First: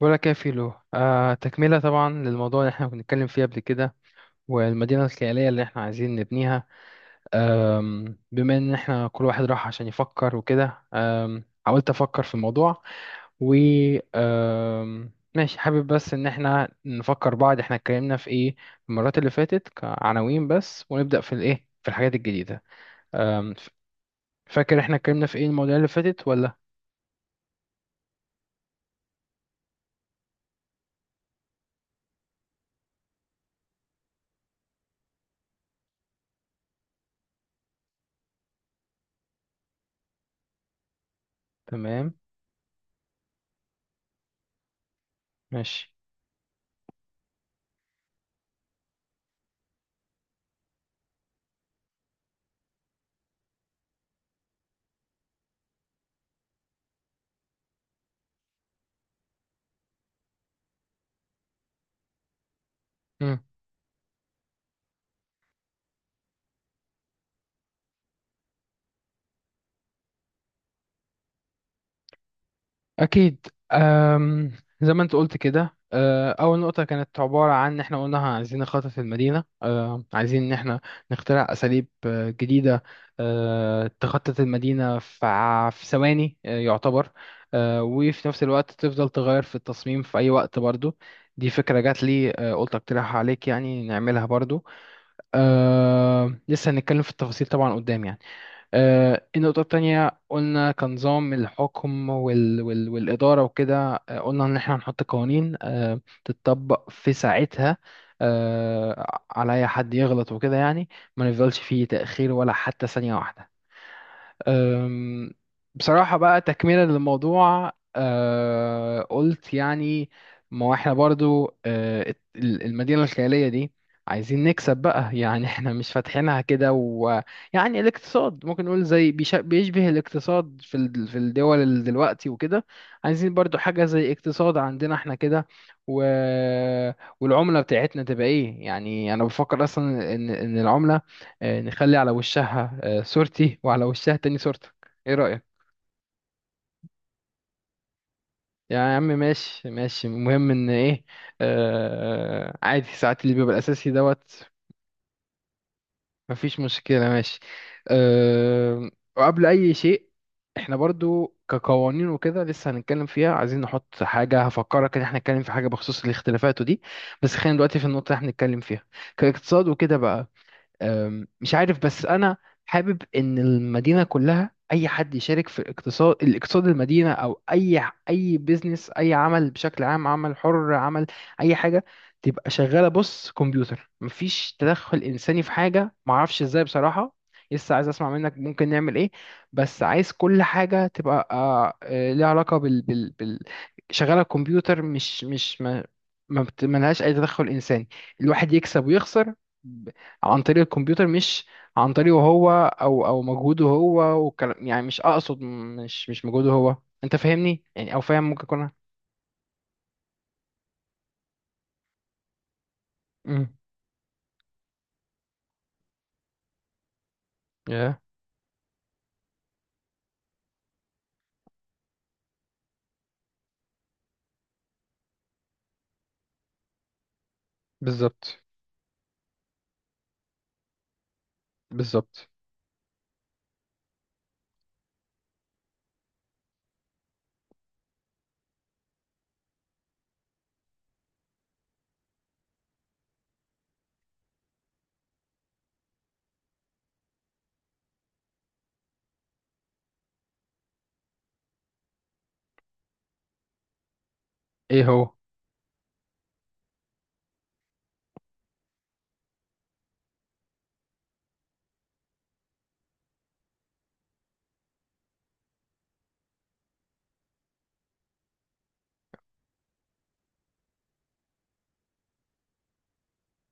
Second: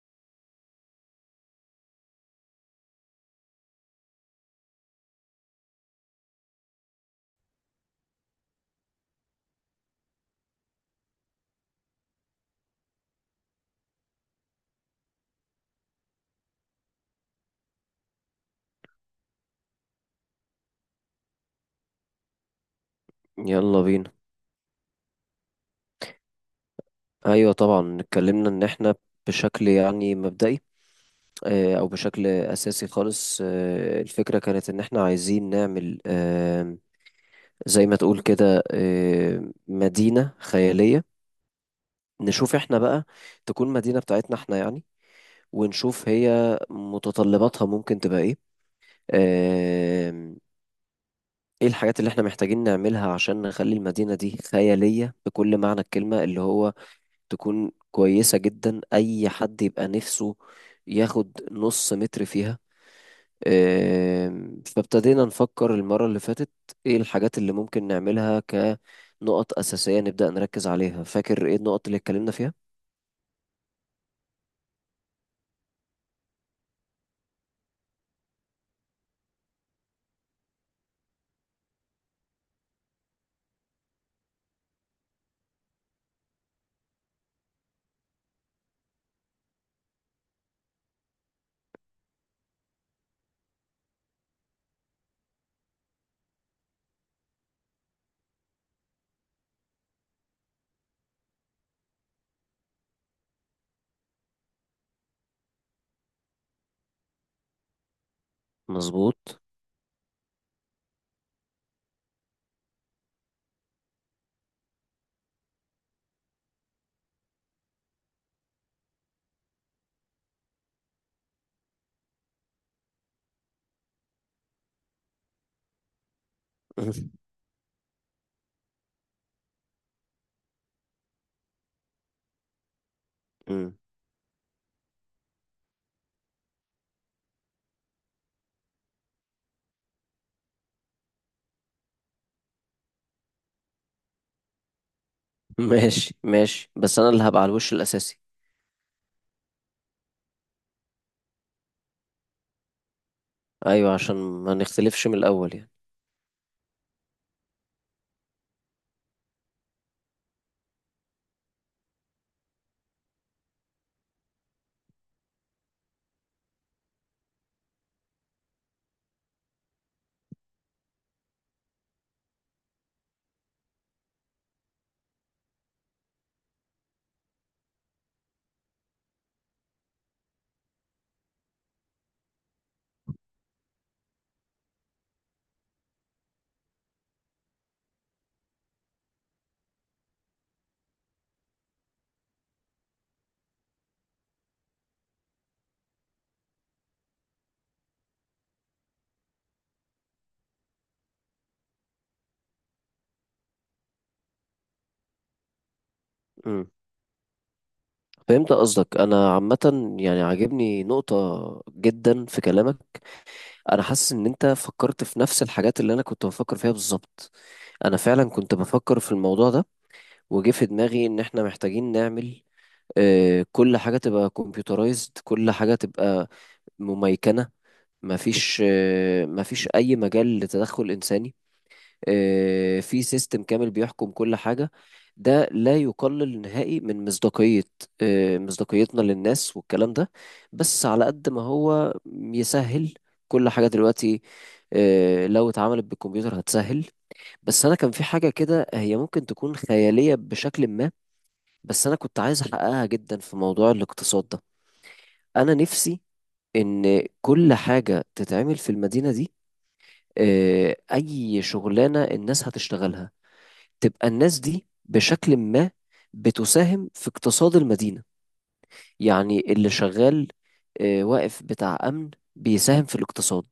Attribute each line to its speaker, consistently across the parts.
Speaker 1: بقولك يا فيلو، تكملة طبعا للموضوع اللي احنا كنا بنتكلم فيه قبل كده. والمدينة الخيالية اللي احنا عايزين نبنيها. بما ان احنا كل واحد راح عشان يفكر وكده، حاولت افكر في الموضوع و ماشي، حابب بس ان احنا نفكر بعض احنا اتكلمنا في ايه المرات اللي فاتت كعناوين بس، ونبدأ في الايه في الحاجات الجديدة. آم، ف-
Speaker 2: يلا بينا.
Speaker 1: فاكر احنا اتكلمنا في ايه المواضيع اللي فاتت ولا؟
Speaker 2: ايوه طبعا اتكلمنا ان احنا بشكل يعني مبدئي، او بشكل اساسي خالص، الفكره كانت ان احنا عايزين نعمل، زي ما تقول كده، مدينه خياليه.
Speaker 1: تمام.
Speaker 2: نشوف احنا بقى تكون مدينه بتاعتنا احنا يعني،
Speaker 1: ماشي.
Speaker 2: ونشوف هي متطلباتها ممكن تبقى ايه. آه، ايه الحاجات اللي احنا محتاجين نعملها عشان نخلي المدينه دي خياليه بكل معنى الكلمه، اللي هو تكون كويسة جدا، أي حد يبقى نفسه ياخد نص متر فيها. فابتدينا نفكر المرة اللي فاتت إيه الحاجات اللي ممكن نعملها كنقط أساسية نبدأ نركز عليها. فاكر إيه النقط اللي اتكلمنا فيها؟
Speaker 1: أكيد. أم زي ما أنت قلت كده، أول نقطة كانت عبارة عن إن إحنا قلنا عايزين نخطط المدينة. عايزين إن إحنا نخترع أساليب جديدة. تخطط المدينة في في ثواني، يعتبر. وفي نفس الوقت تفضل تغير في التصميم في أي وقت برضو. دي فكرة جات لي، قلت أقترحها عليك يعني نعملها برضو. لسه هنتكلم في التفاصيل طبعا قدام يعني. النقطة التانية قلنا كنظام الحكم وال وال والإدارة وكده. قلنا إن إحنا هنحط قوانين تتطبق في ساعتها،
Speaker 2: مظبوط.
Speaker 1: على أي حد يغلط وكده يعني. ما نفضلش فيه تأخير ولا حتى ثانية واحدة. أم، بصراحة بقى تكملة للموضوع، قلت يعني ما هو احنا برضو، المدينة الخيالية دي عايزين نكسب بقى. يعني احنا مش فاتحينها كده، ويعني الاقتصاد ممكن نقول زي بيشبه الاقتصاد في في الدول دلوقتي وكده. عايزين برضو
Speaker 2: مم.
Speaker 1: حاجة زي اقتصاد عندنا احنا كده و... والعملة بتاعتنا تبقى ايه؟ يعني انا بفكر اصلا ان العملة نخلي على وشها صورتي وعلى وشها تاني صورتك. ايه رأيك؟
Speaker 2: ماشي ماشي، بس أنا اللي هبقى على الوش الأساسي.
Speaker 1: يا عم، ماشي، ماشي، المهم ان ايه. عادي ساعات اللي بيبقى الاساسي
Speaker 2: أيوة، عشان
Speaker 1: دوت.
Speaker 2: ما نختلفش من الأول يعني.
Speaker 1: مفيش مشكلة. ماشي. آه وقبل اي شيء، احنا برضو كقوانين وكده لسه هنتكلم فيها، عايزين نحط حاجة هفكرك ان احنا نتكلم في حاجة بخصوص الاختلافات ودي. بس خلينا دلوقتي في النقطة اللي احنا بنتكلم فيها كاقتصاد وكده بقى. مش عارف بس انا حابب ان المدينه كلها اي حد يشارك في الاقتصاد المدينه، او اي اي بيزنس اي عمل بشكل عام، عمل حر، عمل اي حاجه، تبقى شغاله بص كمبيوتر، مفيش تدخل انساني في حاجه، معرفش ازاي بصراحه. لسه عايز اسمع منك ممكن نعمل ايه. بس عايز كل حاجه تبقى ليها علاقه بال شغاله كمبيوتر. مش مش ما لهاش اي تدخل انساني. الواحد يكسب ويخسر عن طريق الكمبيوتر، مش عن طريقه هو او مجهوده هو. والكلام، يعني مش اقصد مش مش مجهوده
Speaker 2: مم.
Speaker 1: هو. انت فاهمني يعني، او فاهم ممكن
Speaker 2: فهمت
Speaker 1: اكون.
Speaker 2: قصدك. أنا عامة يعني عاجبني نقطة جدا في كلامك.
Speaker 1: امم.
Speaker 2: انا حاسس ان انت فكرت في نفس الحاجات اللي انا كنت بفكر فيها بالظبط. انا
Speaker 1: يا.
Speaker 2: فعلا كنت بفكر في الموضوع ده، وجه في دماغي ان احنا محتاجين نعمل، كل حاجة تبقى كمبيوترايزد، كل حاجة تبقى مميكنة.
Speaker 1: بالظبط،
Speaker 2: مفيش اي مجال لتدخل انساني.
Speaker 1: بالظبط.
Speaker 2: في سيستم كامل بيحكم كل حاجة. ده لا يقلل نهائي من مصداقية، مصداقيتنا للناس والكلام ده. بس على قد ما هو يسهل كل حاجة دلوقتي، لو اتعملت بالكمبيوتر هتسهل. بس أنا كان في حاجة كده هي ممكن تكون خيالية بشكل ما، بس أنا كنت عايز أحققها جدا في موضوع الاقتصاد ده.
Speaker 1: ايه هو؟
Speaker 2: أنا نفسي إن كل حاجة تتعمل في المدينة دي، أي شغلانة الناس هتشتغلها تبقى الناس دي بشكل ما بتساهم في اقتصاد المدينة. يعني اللي شغال، واقف بتاع أمن، بيساهم في الاقتصاد.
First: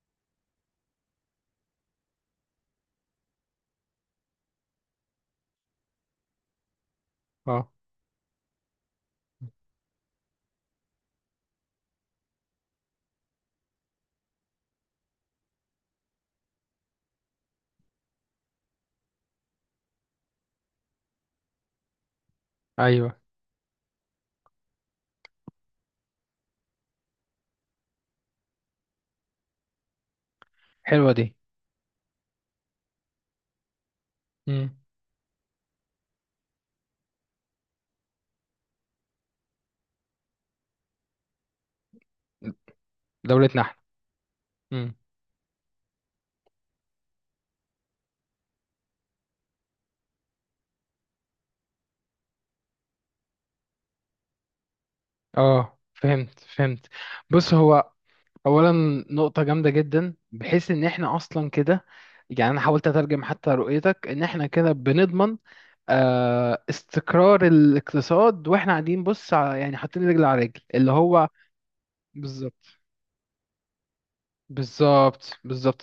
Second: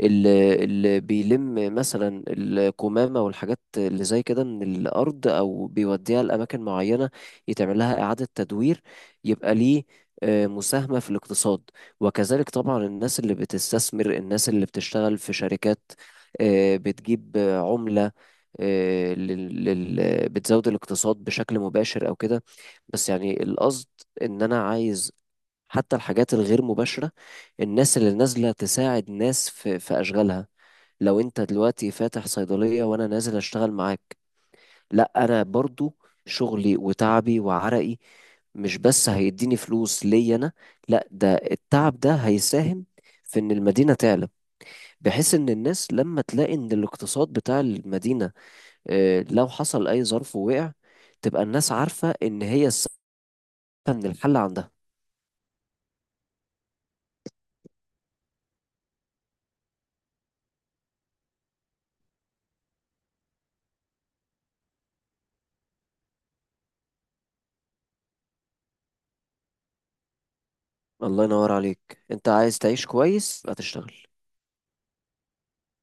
Speaker 2: اللي بيلم مثلا الكمامة والحاجات اللي زي كده من الأرض أو بيوديها لأماكن معينة
Speaker 1: اه.
Speaker 2: يتعمل لها إعادة تدوير، يبقى ليه مساهمة في الاقتصاد. وكذلك طبعا الناس اللي بتستثمر، الناس اللي بتشتغل في شركات بتجيب عملة، بتزود الاقتصاد بشكل مباشر أو كده. بس
Speaker 1: ايوه.
Speaker 2: يعني القصد ان انا عايز حتى الحاجات الغير مباشرة، الناس اللي نازلة تساعد ناس في اشغالها.
Speaker 1: حلوه
Speaker 2: لو
Speaker 1: دي.
Speaker 2: انت دلوقتي فاتح صيدلية وانا نازل اشتغل معاك،
Speaker 1: امم.
Speaker 2: لا انا برضو شغلي وتعبي وعرقي مش بس هيديني فلوس ليا انا، لا ده التعب ده هيساهم في ان
Speaker 1: دولتنا احنا.
Speaker 2: المدينة تعلى.
Speaker 1: امم.
Speaker 2: بحيث ان الناس لما تلاقي ان الاقتصاد بتاع المدينة، لو حصل اي ظرف ووقع، تبقى الناس عارفة ان هي السبب ان الحل عندها.
Speaker 1: اه، فهمت، فهمت. بص هو، اولا، نقطه جامده جدا بحيث ان احنا اصلا كده. يعني انا حاولت اترجم حتى رؤيتك ان احنا كده بنضمن استقرار الاقتصاد، واحنا قاعدين بص يعني حاطين رجل على رجل اللي
Speaker 2: الله
Speaker 1: هو.
Speaker 2: ينور عليك. انت عايز
Speaker 1: بالظبط،
Speaker 2: تعيش كويس يبقى تشتغل.
Speaker 1: بالظبط، بالظبط.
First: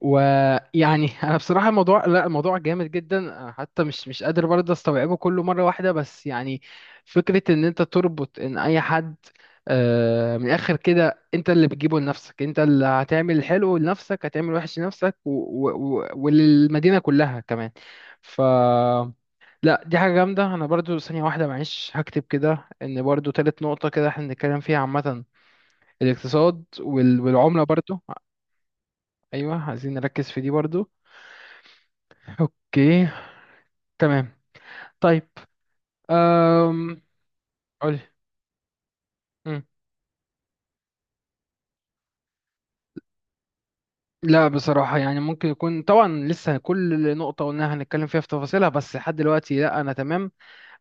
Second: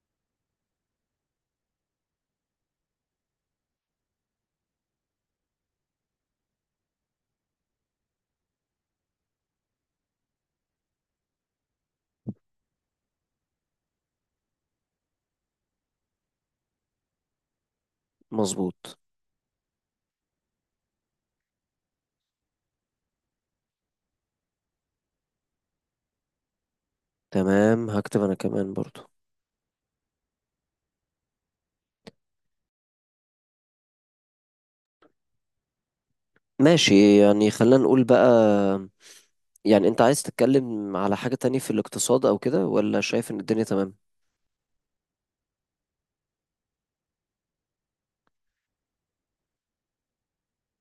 Speaker 1: ويعني انا بصراحه، الموضوع لا، الموضوع جامد جدا، أنا حتى مش قادر برضه استوعبه كله مره واحده، بس يعني فكره ان انت تربط ان اي حد من الاخر كده، انت اللي بتجيبه لنفسك، انت اللي هتعمل حلو لنفسك، هتعمل وحش لنفسك، و- و- و- وللمدينه كلها كمان. ف
Speaker 2: مظبوط.
Speaker 1: لا، دي حاجة جامدة. أنا برضو ثانية واحدة معلش هكتب كده إن برضو تالت نقطة كده احنا بنتكلم فيها عامة، الاقتصاد وال... والعملة
Speaker 2: تمام،
Speaker 1: برضو.
Speaker 2: هكتب انا كمان برضو.
Speaker 1: أيوة، عايزين نركز في دي برضو. أوكي. تمام. طيب. أم...
Speaker 2: ماشي يعني خلينا
Speaker 1: قولي.
Speaker 2: نقول بقى.
Speaker 1: مم.
Speaker 2: يعني انت عايز تتكلم على حاجة تانية في الاقتصاد او كده، ولا شايف ان الدنيا تمام؟
Speaker 1: لا بصراحة يعني ممكن يكون طبعا لسه كل نقطة قلناها هنتكلم فيها في تفاصيلها، بس لحد دلوقتي لا، أنا تمام.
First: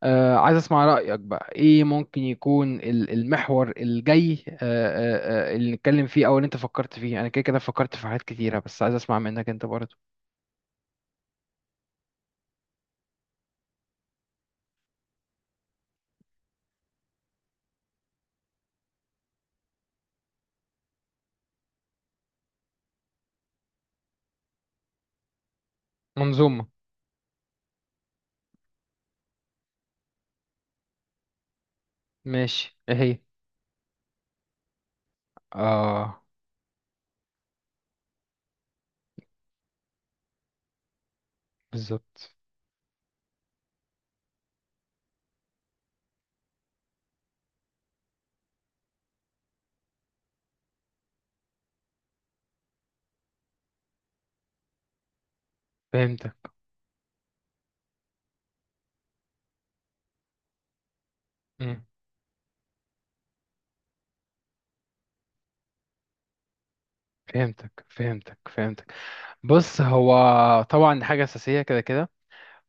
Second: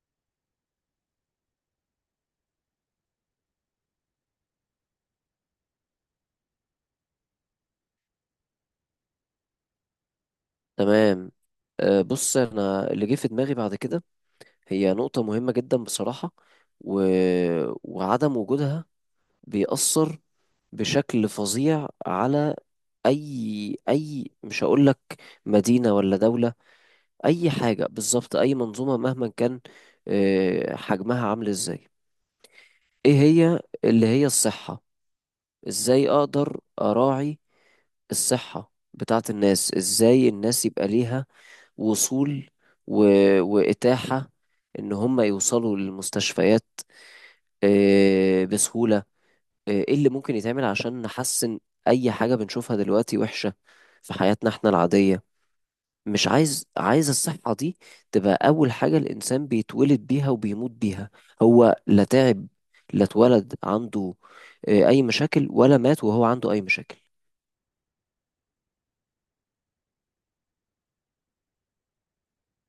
Speaker 1: عايز اسمع رأيك بقى ايه ممكن يكون المحور الجاي، اللي نتكلم فيه او اللي انت فكرت فيه. انا كده كده فكرت في حاجات كتيرة، بس عايز اسمع منك انت برضه.
Speaker 2: تمام. أه بص انا اللي جه في دماغي بعد كده هي نقطة مهمة جدا بصراحة، و... وعدم وجودها بيأثر بشكل فظيع على اي مش هقول لك مدينة ولا دولة،
Speaker 1: منظومة.
Speaker 2: اي حاجة بالظبط، اي منظومة مهما كان حجمها عامل ازاي.
Speaker 1: ماشي. ايه
Speaker 2: ايه
Speaker 1: هي؟
Speaker 2: هي؟ اللي هي الصحة. ازاي
Speaker 1: اه.
Speaker 2: اقدر اراعي الصحة بتاعت الناس. ازاي الناس يبقى ليها
Speaker 1: بالظبط.
Speaker 2: وصول و... واتاحة ان هم يوصلوا للمستشفيات بسهولة. ايه اللي ممكن يتعمل عشان نحسن اي حاجة بنشوفها دلوقتي وحشة في حياتنا احنا العادية. مش
Speaker 1: فهمتك.
Speaker 2: عايز عايز الصحة دي تبقى أول حاجة الإنسان بيتولد بيها وبيموت بيها. هو
Speaker 1: مم.
Speaker 2: لا تعب، لا اتولد عنده أي مشاكل، ولا مات وهو عنده أي مشاكل.
Speaker 1: فهمتك، فهمتك، فهمتك. بص هو، طبعا دي حاجة أساسية كده كده.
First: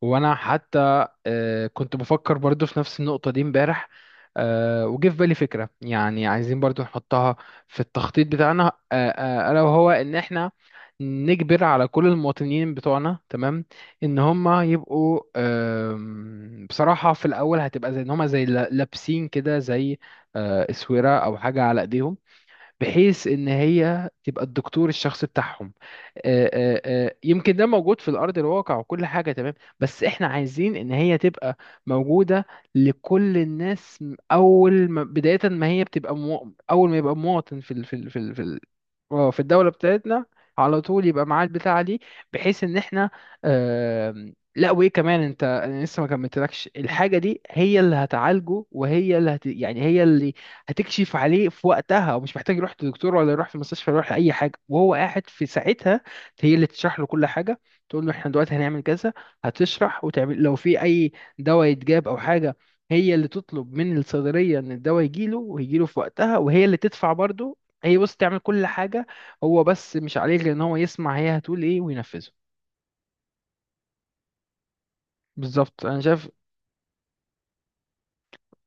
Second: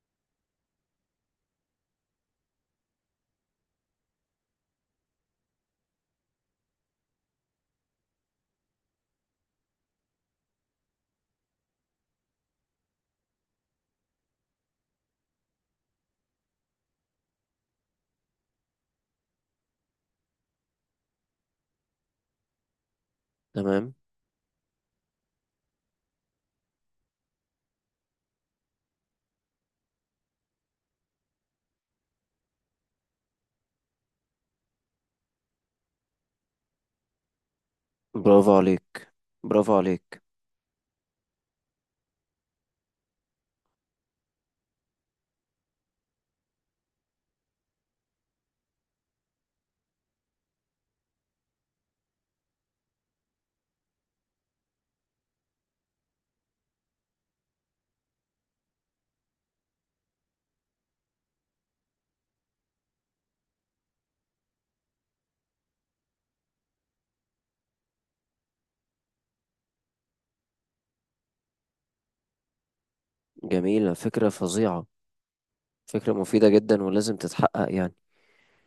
Speaker 1: وانا حتى كنت بفكر برضو في نفس النقطة دي امبارح. وجه في بالي فكرة، يعني عايزين برضو نحطها في التخطيط بتاعنا، الا وهو ان احنا نجبر على كل المواطنين بتوعنا، تمام، ان هم يبقوا. بصراحة في الاول هتبقى زي ان هم زي لابسين كده زي اسورة او حاجة على ايديهم، بحيث ان
Speaker 2: تمام.
Speaker 1: هي تبقى الدكتور الشخصي بتاعهم. يمكن ده موجود في الارض الواقع وكل حاجه تمام، بس احنا عايزين ان هي تبقى موجوده لكل الناس اول ما بدايه ما هي بتبقى، اول ما يبقى مواطن في ال في ال في ال في
Speaker 2: برافو
Speaker 1: ال
Speaker 2: عليك.
Speaker 1: في الدوله
Speaker 2: برافو عليك.
Speaker 1: بتاعتنا، على طول يبقى معاه البتاعه دي، بحيث ان احنا لا وايه كمان انت، انا لسه ما كملتلكش الحاجه دي. هي اللي هتعالجه وهي اللي يعني هي اللي هتكشف عليه في وقتها، ومش محتاج يروح لدكتور ولا يروح في المستشفى ولا يروح لأي حاجة، وهو قاعد في ساعتها هي اللي تشرح له كل حاجة، تقول له احنا دلوقتي هنعمل كذا. هتشرح وتعمل لو في أي دواء يتجاب أو حاجة، هي اللي تطلب من الصيدلية إن الدواء يجيله، ويجيله في وقتها، وهي اللي تدفع برضه. هي بص تعمل كل حاجة، هو بس مش عليه غير إن هو يسمع هي هتقول إيه وينفذه.
Speaker 2: جميلة، فكرة فظيعة.
Speaker 1: بالظبط، أنا
Speaker 2: فكرة
Speaker 1: شايف.
Speaker 2: مفيدة جدا ولازم تتحقق يعني.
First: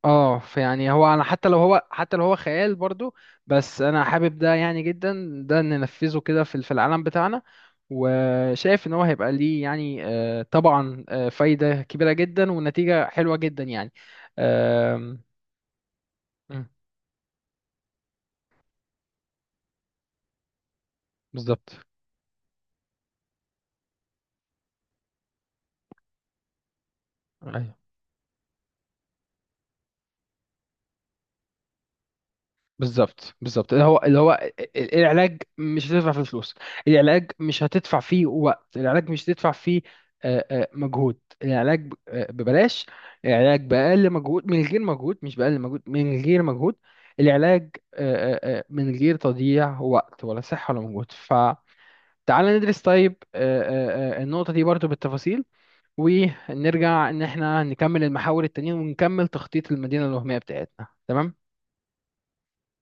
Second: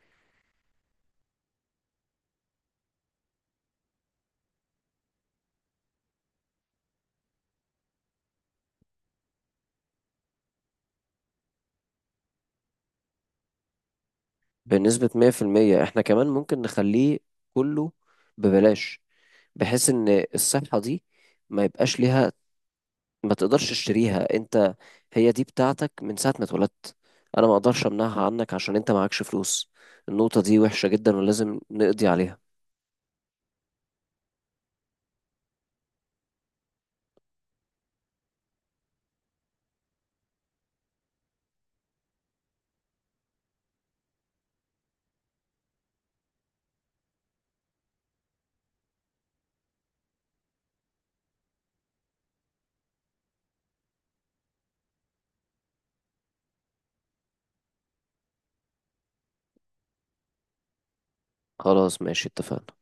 Speaker 1: اه فيعني هو، انا حتى لو هو خيال برضو، بس انا حابب ده يعني جدا ده ننفذه كده في العالم بتاعنا. وشايف ان هو هيبقى ليه يعني، طبعا فايدة كبيرة جدا ونتيجة حلوة جدا يعني.
Speaker 2: بنسبة
Speaker 1: آم،
Speaker 2: 100% احنا كمان ممكن
Speaker 1: مم،
Speaker 2: نخليه كله ببلاش، بحيث إن الصحة دي ما
Speaker 1: بالظبط.
Speaker 2: يبقاش ليها، ما تقدرش تشتريها انت. هي دي بتاعتك من ساعة ما اتولدت، انا ما
Speaker 1: أيوة.
Speaker 2: اقدرش امنعها عنك عشان انت معكش فلوس. النقطة دي وحشة جدا ولازم نقضي عليها.
Speaker 1: بالظبط، بالظبط. اللي هو العلاج مش هتدفع فيه فلوس، العلاج مش هتدفع فيه وقت، العلاج مش هتدفع فيه مجهود. العلاج ببلاش. العلاج بأقل مجهود من غير مجهود، مش بأقل مجهود من غير مجهود. العلاج من غير تضييع وقت ولا صحة ولا مجهود. فتعال ندرس، طيب، النقطة دي برضو بالتفاصيل، ونرجع ان احنا نكمل المحاور التانية، ونكمل تخطيط المدينة الوهمية بتاعتنا، تمام.
Speaker 2: خلاص ماشي، اتفقنا.